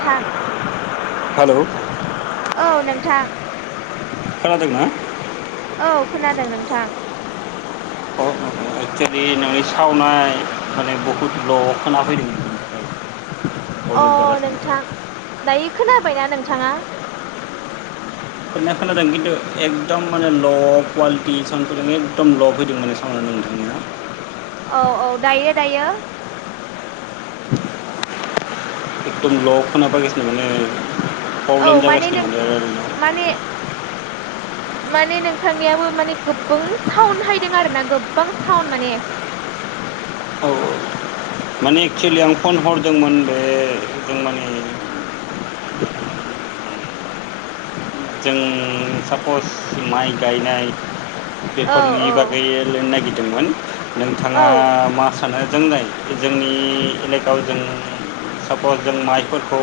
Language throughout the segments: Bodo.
थां हाल' औ नोंथां। खोनादों ना? औ खोनादों नोंथां। [unintelligible] एकस्युलि नोंनि सावना माने बहुद ल'आव खोनाफैदों। अ प्रब्लेम जागासिनो नोंथां दायो खोनाबायना नोंथाङा? खोनाया खोनादों खिन्थु एकदम माने ल' कुवालिटि साउन्ड फैदों एकदम ल' फैदों माने साउन्डआ। नोंथांनिया औ औ दायो दायो एदम ल खोनाफैगासिनो। औ माने नों माने [unintelligible] माने नोंथांनियाबो माने गोबां साउन्डहायदों आरो ना गोबां साउन्ड माने। औ माने एक्सुलि आं फन हरदोंमोन बे जों माने [inaudible] जों सापस माइ गायनाय औ बेफोरनि औ बागै लिरनो नागिरदोंमोन औ नोंथाङा मास सानो जोंनाय जोंनि एलेकायाव जों सापस जों माइफोरखौ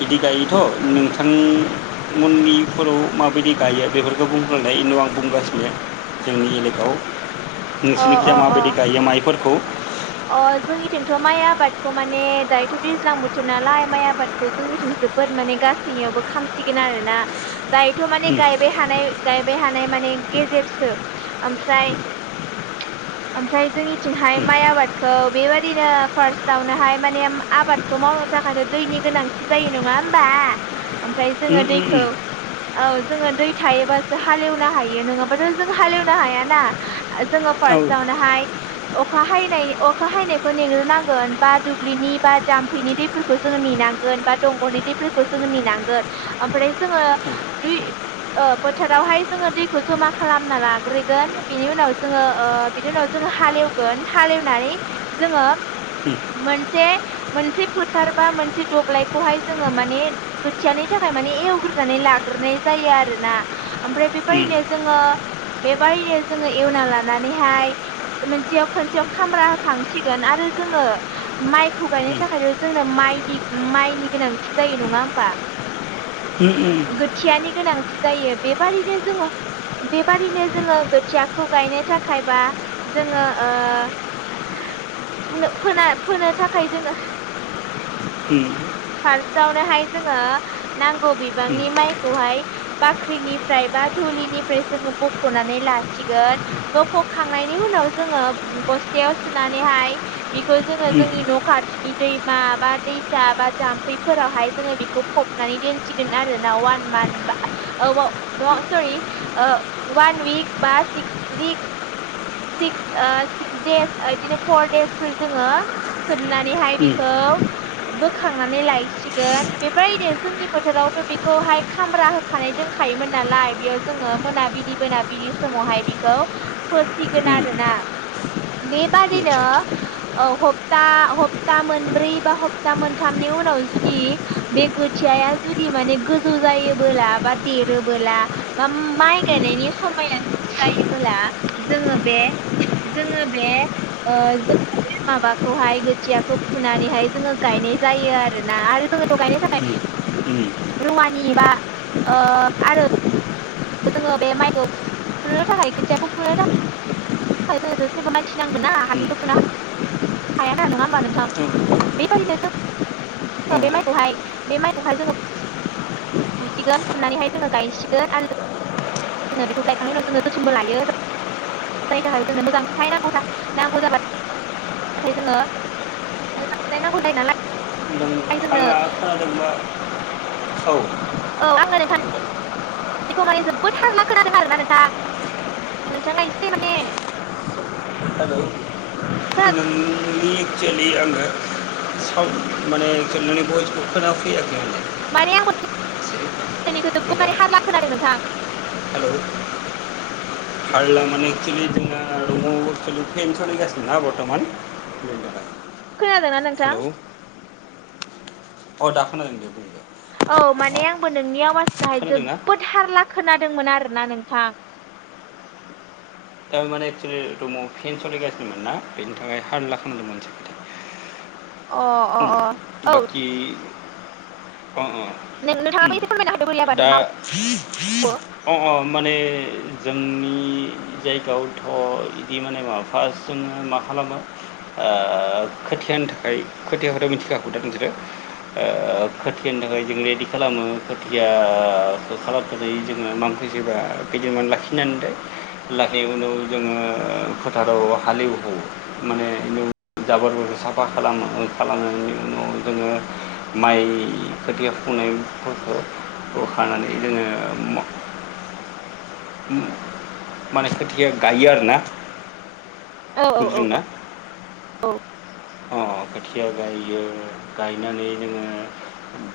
बिदि गायोथ नों थां उननि फोराव माबायदि गायो बेफोरखौ बुंग्राय उनाव आं बुंगासिनो। जोंनि एलेकायाव अ नोंसोरनिखिया अ अ माबायदि गायो माइफोरखौ? अ जोंनिथिंथ' माइ आबादखौ माने दायोथ' दैज्लां बोथोर नालाय माइ आबादखौ जोंनिथिं जोबोद माने गासैनियावबो खामसिगोन आरोना दायोथ माने गायबाय हानाय गायबाय हानाय माने गेजेरसो आमफ्राय आमफ्राय जोंनिथिंहाय माइ आबाद खौ बेबायाददिनो फार्स्टावनोहाय माने आबादखौ मावनो थाखायथ' दैनि गोनांथि जायो नङा होमबा ओमफ्राय जोङो दैखौ औ जोङो दै थायोबासो हालेवनो हायो नोङाबाथ' जों हालेवनो हायाना जोङो औ फार्स्टावनोहाय अखा हायनाय अखा हायनायखौ नेग्रोनांगोन बा दुब्लिनि बा जामफैनि दैफोरखौ जोङो नेनांगोन बा दंग'नि [unintelligible] नेनांगोन आमफ्राय जोङो दुइ ओ बोथोरावहाय जोङो दैखौ जमा खालामना लाग्रोगोन बिनि उनाव जोङो ओ बिनि उनाव जोङो हालेवगोन हालेवनानै जोङो मोनसे मोनसे फोथार बा मोनसे दब्लायखौहाय जोङो माने खोथियानि था खाय माने एवग्रोनानै लाग्रोनाय जायो आरो ना ओमफ्राय बेबारिनो जोङो बेबारिनो जोङो एवना लानानैहाय मोनसेयाव खनसेयाव खामब्रा होखांसिगोन आरो जोङो माइखौ गायनो थाखायथ' जोंनो माइनि माइनि गोनांथि जायो नङा होमबा गोथियानि गोनांथि जायो बेबारैनो जोङो बेबादिनो जोङो गोथियाखौ गायनो थाखाय बा जोङो ओ फुनो फोना फोनो थाखाय जोङो [unintelligible] फार्स्टआवनोहाय जोङो नांगौ बिबांनि माइखौहाय बाख्रिनिफ्राय बा धुलिनिफ्राय जोङो बख'नानै लासिगोन बख'खांनायनि उनाव जोङो बस्थायाव सोनानैहाय बेखौ जोङो जोंनि न' खाथिनि दैमा बा दैसा बा जामफै फोराव हायो जोङो बेखौ फबनानै दोनसिगोन आरो वान‌ मानथ बा ओ नङा सरि ओ वान उइक बा सिक्स उइक सिक्स ओ सिक्स देस बिदिनो फर देसफोर जोङो सोमनानैहाय बेखौ बोखांनानै लायसिगोन बेबायदि जोंनि फोथारावथ' बेखौहाय खामब्रा होखानाय दोंखा योमोन नालाय बेयाव जोङो मोनाबिलि मोनाबिलि समावहाय बेखौ फोसिगोन आरोना [unintelligible] बेबादिनो ओ हप्ता हप्ता मोनब्रै बा हप्ता मोनथामनि उनाव जुदि बे गोथियाया जुदि माने गोजौ जायोबोला बा देरोबोला आ माइ गायनायनि समाया जायोबोला जोङो बे जोङो बे ओ जोङो [unintelligible] बे माबाखौहाय गोथियाखौ फुनानैहाय जोङो गायनाय जायो आरोना आरो जोङोथ' गायनो थाखाय आदसा रुवानि बा ओ आरो जोङो बे माइखौ फुनो थाखाय गोथियाखौ फुनो थाखाय थाखायथ' जोंनो जेनेबा मानसि नांगोन ना हासिङैथ' फुना [unintelligible] हाया ना नङा होमबा नोंथां बेबायदिनो जों बे आंहा माइखौहाय बे माइखौहाय जोङो फु फुसिगोन फुनानैहाय जोङो गायसिगोन आरो जोङो बेखौ गायखांनायनि उनाव जोङो जोथोनबो लायो [unintelligible] थाखाय जोंनो मोजां फिथाइ नांगौ जा नांगौ जाबाय नाथाय जोङो मोजां फिथाइ नांगौ जायो नालाय जोंनो नोंथाङा खोनादों बा [unintelligible] औ औ आङो नोंथां [unintelligible] बेखौ माने जोबोद हारला खोनादों आरोना नोंथां नोंथाङा एसे माने हेलौ खोना बे आङो सावन माने नोंनि बयसखौ खोना फैयाखै [unintelligible] माने आंबो जोबबो मोजां मारे हारला खोनादों नोंथां [unintelligible] हेलौ हारला माने एक्सुेलि जोंना रुमाव फेन सोलिगासिनो ना बर्थ'मान [unintelligible] खोनादोंना नोंथां औ दा खोनादों दे बुं औ अ माने आंबो नोंनि आवाजखौहाय खोनादोंना जोबोद हारला खोनादोंमोन आरोना नोंथां दा माने एक्सलि रुमाव फेन सोलिगासिनोमोन ना बेनि थाखाय हारला खालामांदों मोनसे खो अ अ अ औ बाखि अ अ नों- नोंथाङाबो उम एसे फोरमायना होदो बोरै आबाद दा मावो औ अ अ माने जोंनि जायगायावथ' इदि माने माबा फार्स्ट जोङो मा खालामो आ खोथियानि थाखाय खोथियाखौथ मिथिखाखौ दा नोंसोरो खोथियानि थाखाय जों रेडि खालामो खोथिया खालामखनानै जोङो मांखोसेबा खैदीनमान लाखिनानै लाहै उनाव जोङो फोथाराव हालेवगौ माने जाबोरखौ साफा खालामो खालामनायनि उनाव जोङो माइ खोथिया फुनायफोरखौ खौ खानानै जोङो माने खोथिया गायो आरोना। औ औ बुजिदों ना? औ अ खोथिया गायो गायनानै जोङो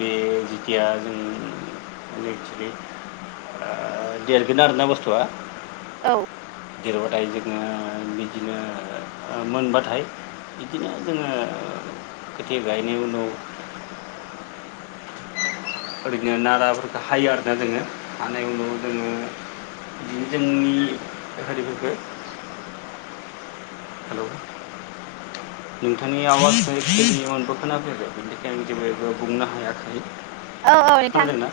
बे जिथिया जों एक्सलि आ देरगोन आरोना बुस्थुआ औ गेरबाथाय जोङो बिदिनो ओ मोनबाथाय बिदिनो जोङो खोथिया गायनायनि उनाव ओरैनो नाराफोरखौ हायो आरोना जोङो हानाय उनाव जोङो बिदिनो जोंनि होरिफोरखो [inaudible] हेलौ नोंथांनि आवसनि अनबो खोनाफैयाखै। आं जेबो बुंनो हायाखै खोनादोंना?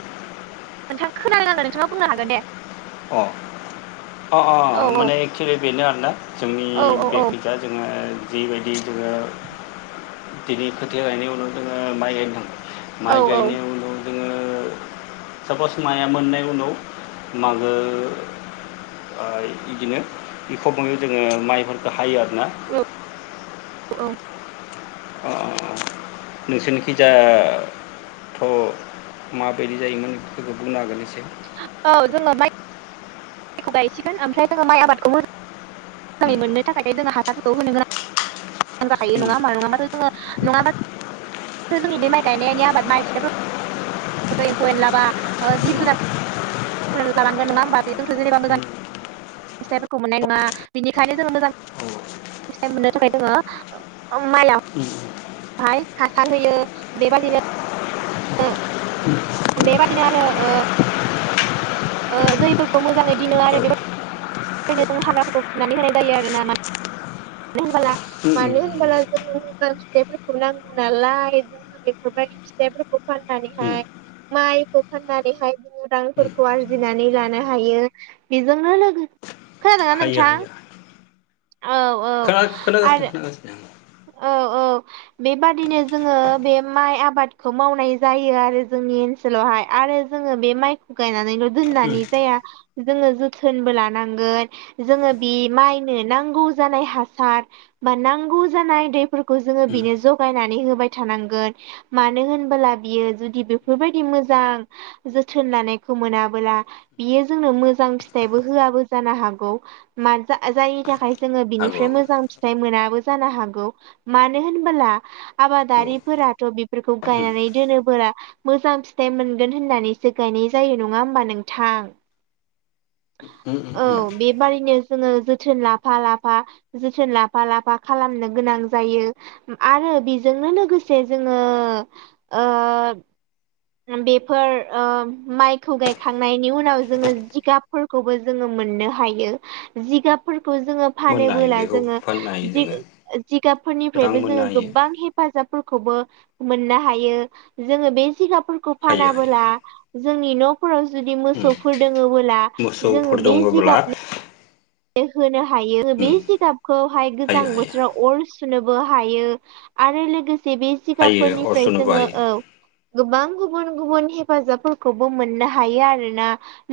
नोंथाङा खोनानो नांगोन नोंथाङा बुंनो हागोन दे। अ अ औ अ माने एक्सुलि बेनो आरोना जोंनि औ औ बेखैजा जोङो जिबायदि जोङो बिनि खोथिया गायनायनि उनाव जोङो माइ गायनो थाङो। माइ औ गायनाय उनाव जोङो साफस माइआ मोननाय उनाव मागो ओ इदिनो एखौबै जोङो माइफोरखौ हायो आरो। औ औ अ नोंसोरनिखिजा थ माबायदि जायोमोन बे बेखौ बुंनो हागोन एसे। औ जोङो माइ माइखौ गायसिगोन ओमफ्राय जोङो माइ आबादखौ मोजां मोजाङै मोननो थाखायनो जोंहा हाथारफोरखौ होनो गोनां मोजां औ जाखायो हायो नङा होमा नङाबाथ' जोङो नङाबा जोंनि बे माइ गायनायनि आबाद माइ फिथाय एम्फौ एनलाबा ओ जिब जुनार ल जालांगोन नङा होमबा बेथ जेनेबा मोजां फिथाइफोरखौ मोननाय नङा। बिनिखायनो जोङ मोजां फिथाय मोननो थाखाय जोङो मायाव बाहाय हासार होयो बेबादिनो बेबादिनो आरो दैफोरखौ मोजाङै दिनो आरो बे बेनो जों हाग्राफोरखौ फुनानै होनाय जायो आरो ना मा होन मानो होनबोला जों मोजां फिथाइफोरखौ नांगौ नालाय जोंफोरखौ माब फिथाइफोरखौ खननानैहाय माइखौ फाननानैहाय बिदांफोरखौ आरजिनानै लानो हायो बेजोंनो लोगो खोनादोंङा नोंथां? औ औ खोना खोनादों आरो नोथां। औ औ बेबादिनो जोङो बे माइ आबादखौ मावनाय जायो आरो जों ओनसोलावहाय आरो जोङो बे माइखौ गायनानै आं दोननानै जाया जोङो थोनबो लानांगोन जोङो बे माइनो नांगौ जानाय हासार बा नांगौ जानाय दैफोरखौ जोङो बिनो जगायनानै होबाय मानो होन बियो जुदि बेफोरबायदि मोजां जोथोन लानाय मोनाबोला बियो जोंनो मोजां फिथाइबो होआबो जानो हागौ जायनि थाखाय जोङो हागौ बिनिफ्राय मोजां फिथाइ मोनाबो जानो हागोन। मानो होनबोला हागौ आबादारिफोराथ बेफोरखौ हागौ गायनानै दोनोबोला मोजां फिथाइ मोनगोन होननानैसो गायनाय जायो नङा हबा नोंथां? ओम ओम औ उम बेबादिनो जोङो जोथोन लाफा लाफा जोथोन लाफा लाफा खालामनो गोनां जायो आरो बेजोंनो लोगोसे जोङो ओ बेफोर ओ माइखौ गायखांनायनि उनाव जोङो जिगाबफोरखौबो जोङो मोननो हायो जिगाबफोरखौ जोङो मोननो हायो फानोबोला बेखौ जोङो फाननो हायो जोङो [unintelligible] रां जिगाबफोरनिफ्रायबो मोननो जोङो हायो गोबां हेफाजाब मोननो हायो जोङो बे जिगाबफोरखौ हायो हायो फानाबोला जोंनि न' फोराव जुदि उम मोसौफोर दोङोबोला मोसौफोर जोङो बे दङब्ला जिगाबनि होनो हायो बे उम जिगाबखौहाय गोजां हायो हायो बोथोराव अर सु सुनोबो हायो आरो लोगोसे बे हायो जिगाबफोरनिफ्राय अरस'नोबो जोङो हायो औ गोबां गुबुन गुबुन हेफाजाबफोरखौबो मोननो हायो आरोना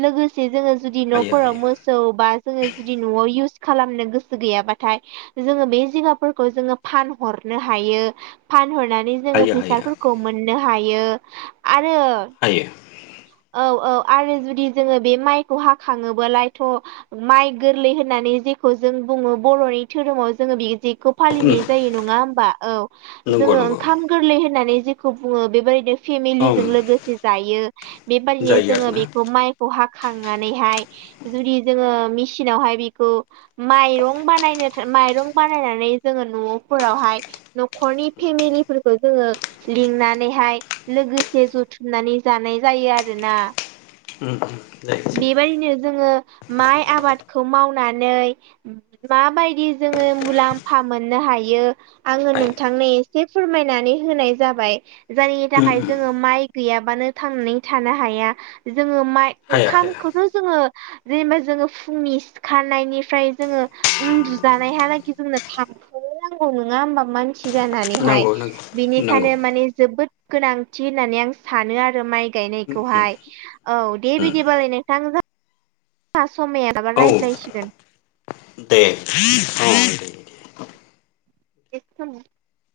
लोगोसे जोङो जुदि हायो हायो नफोराव मोसौ बा जोङो जुदि नआव इउस खालामनो गोसो गैयाबाथाय जोङो बे जिगाफोरखौ जोङो फानहरनो हायो। जोङो हायो हायो फैसाफोरखौ मोननो हायो आ आरो हायो औ औ आरो जुदि जोङो बे माइखौ हाखाङोबोलायथ माइ गोरलै होननानै जेखौ जों बुङो बरनि धोरोमाव जोङो बे खौ उम फालिनाय जायो नङा होनबा औ नंगौ जोङो नंगौ ओंखाम गोरलै होननानै जों बुङो बेफोरबायदि उम फेमिलिजों लोगोसे जायो बेबादिनो जायो जोङो आरोना बेखौ माइखौ हाखांनानैहाय जुदि जोङो मिसि नावहाय बिखौ माइरं बानायनो माइरं बानायनानै जोङो न'फोरावहाय न'खरनि फेमिलिफोरखौ जोङो लिंनानैहाय लोगोसे जुथुमनानै जा जानाय जायो आरोना। उम जायो जायो बेबायदिनो जोङो माइ आबाद खौ मावनानै माबायदि जोङो मुलाम्फा मोननो हायो आङो हायो नोंथांनो एसे फोरमायनानै होनाय जाबाय जायनि उम थाखाय उम जोङो माइ गैयाबानो थांना नानै थानो हाया हाया हाया खामखौथ' जोङो जेनेबा जों फुंनि सिखारनायनिफ्राय जोङो उन्दुजानायहालागि जोंनो थानो नांगौ नङा होनबा मानसि जानानैहाय नंगौ नंगौ नंगौ बिनिखायनो माने जोबोद गोनांथि होननानै आं सानो आरो माइ गायनायखौहाय औ दे बिदिबालाय नोंथां जा समायालाबा औ रायज्लायसिगोन। दे औ दे [inaudible]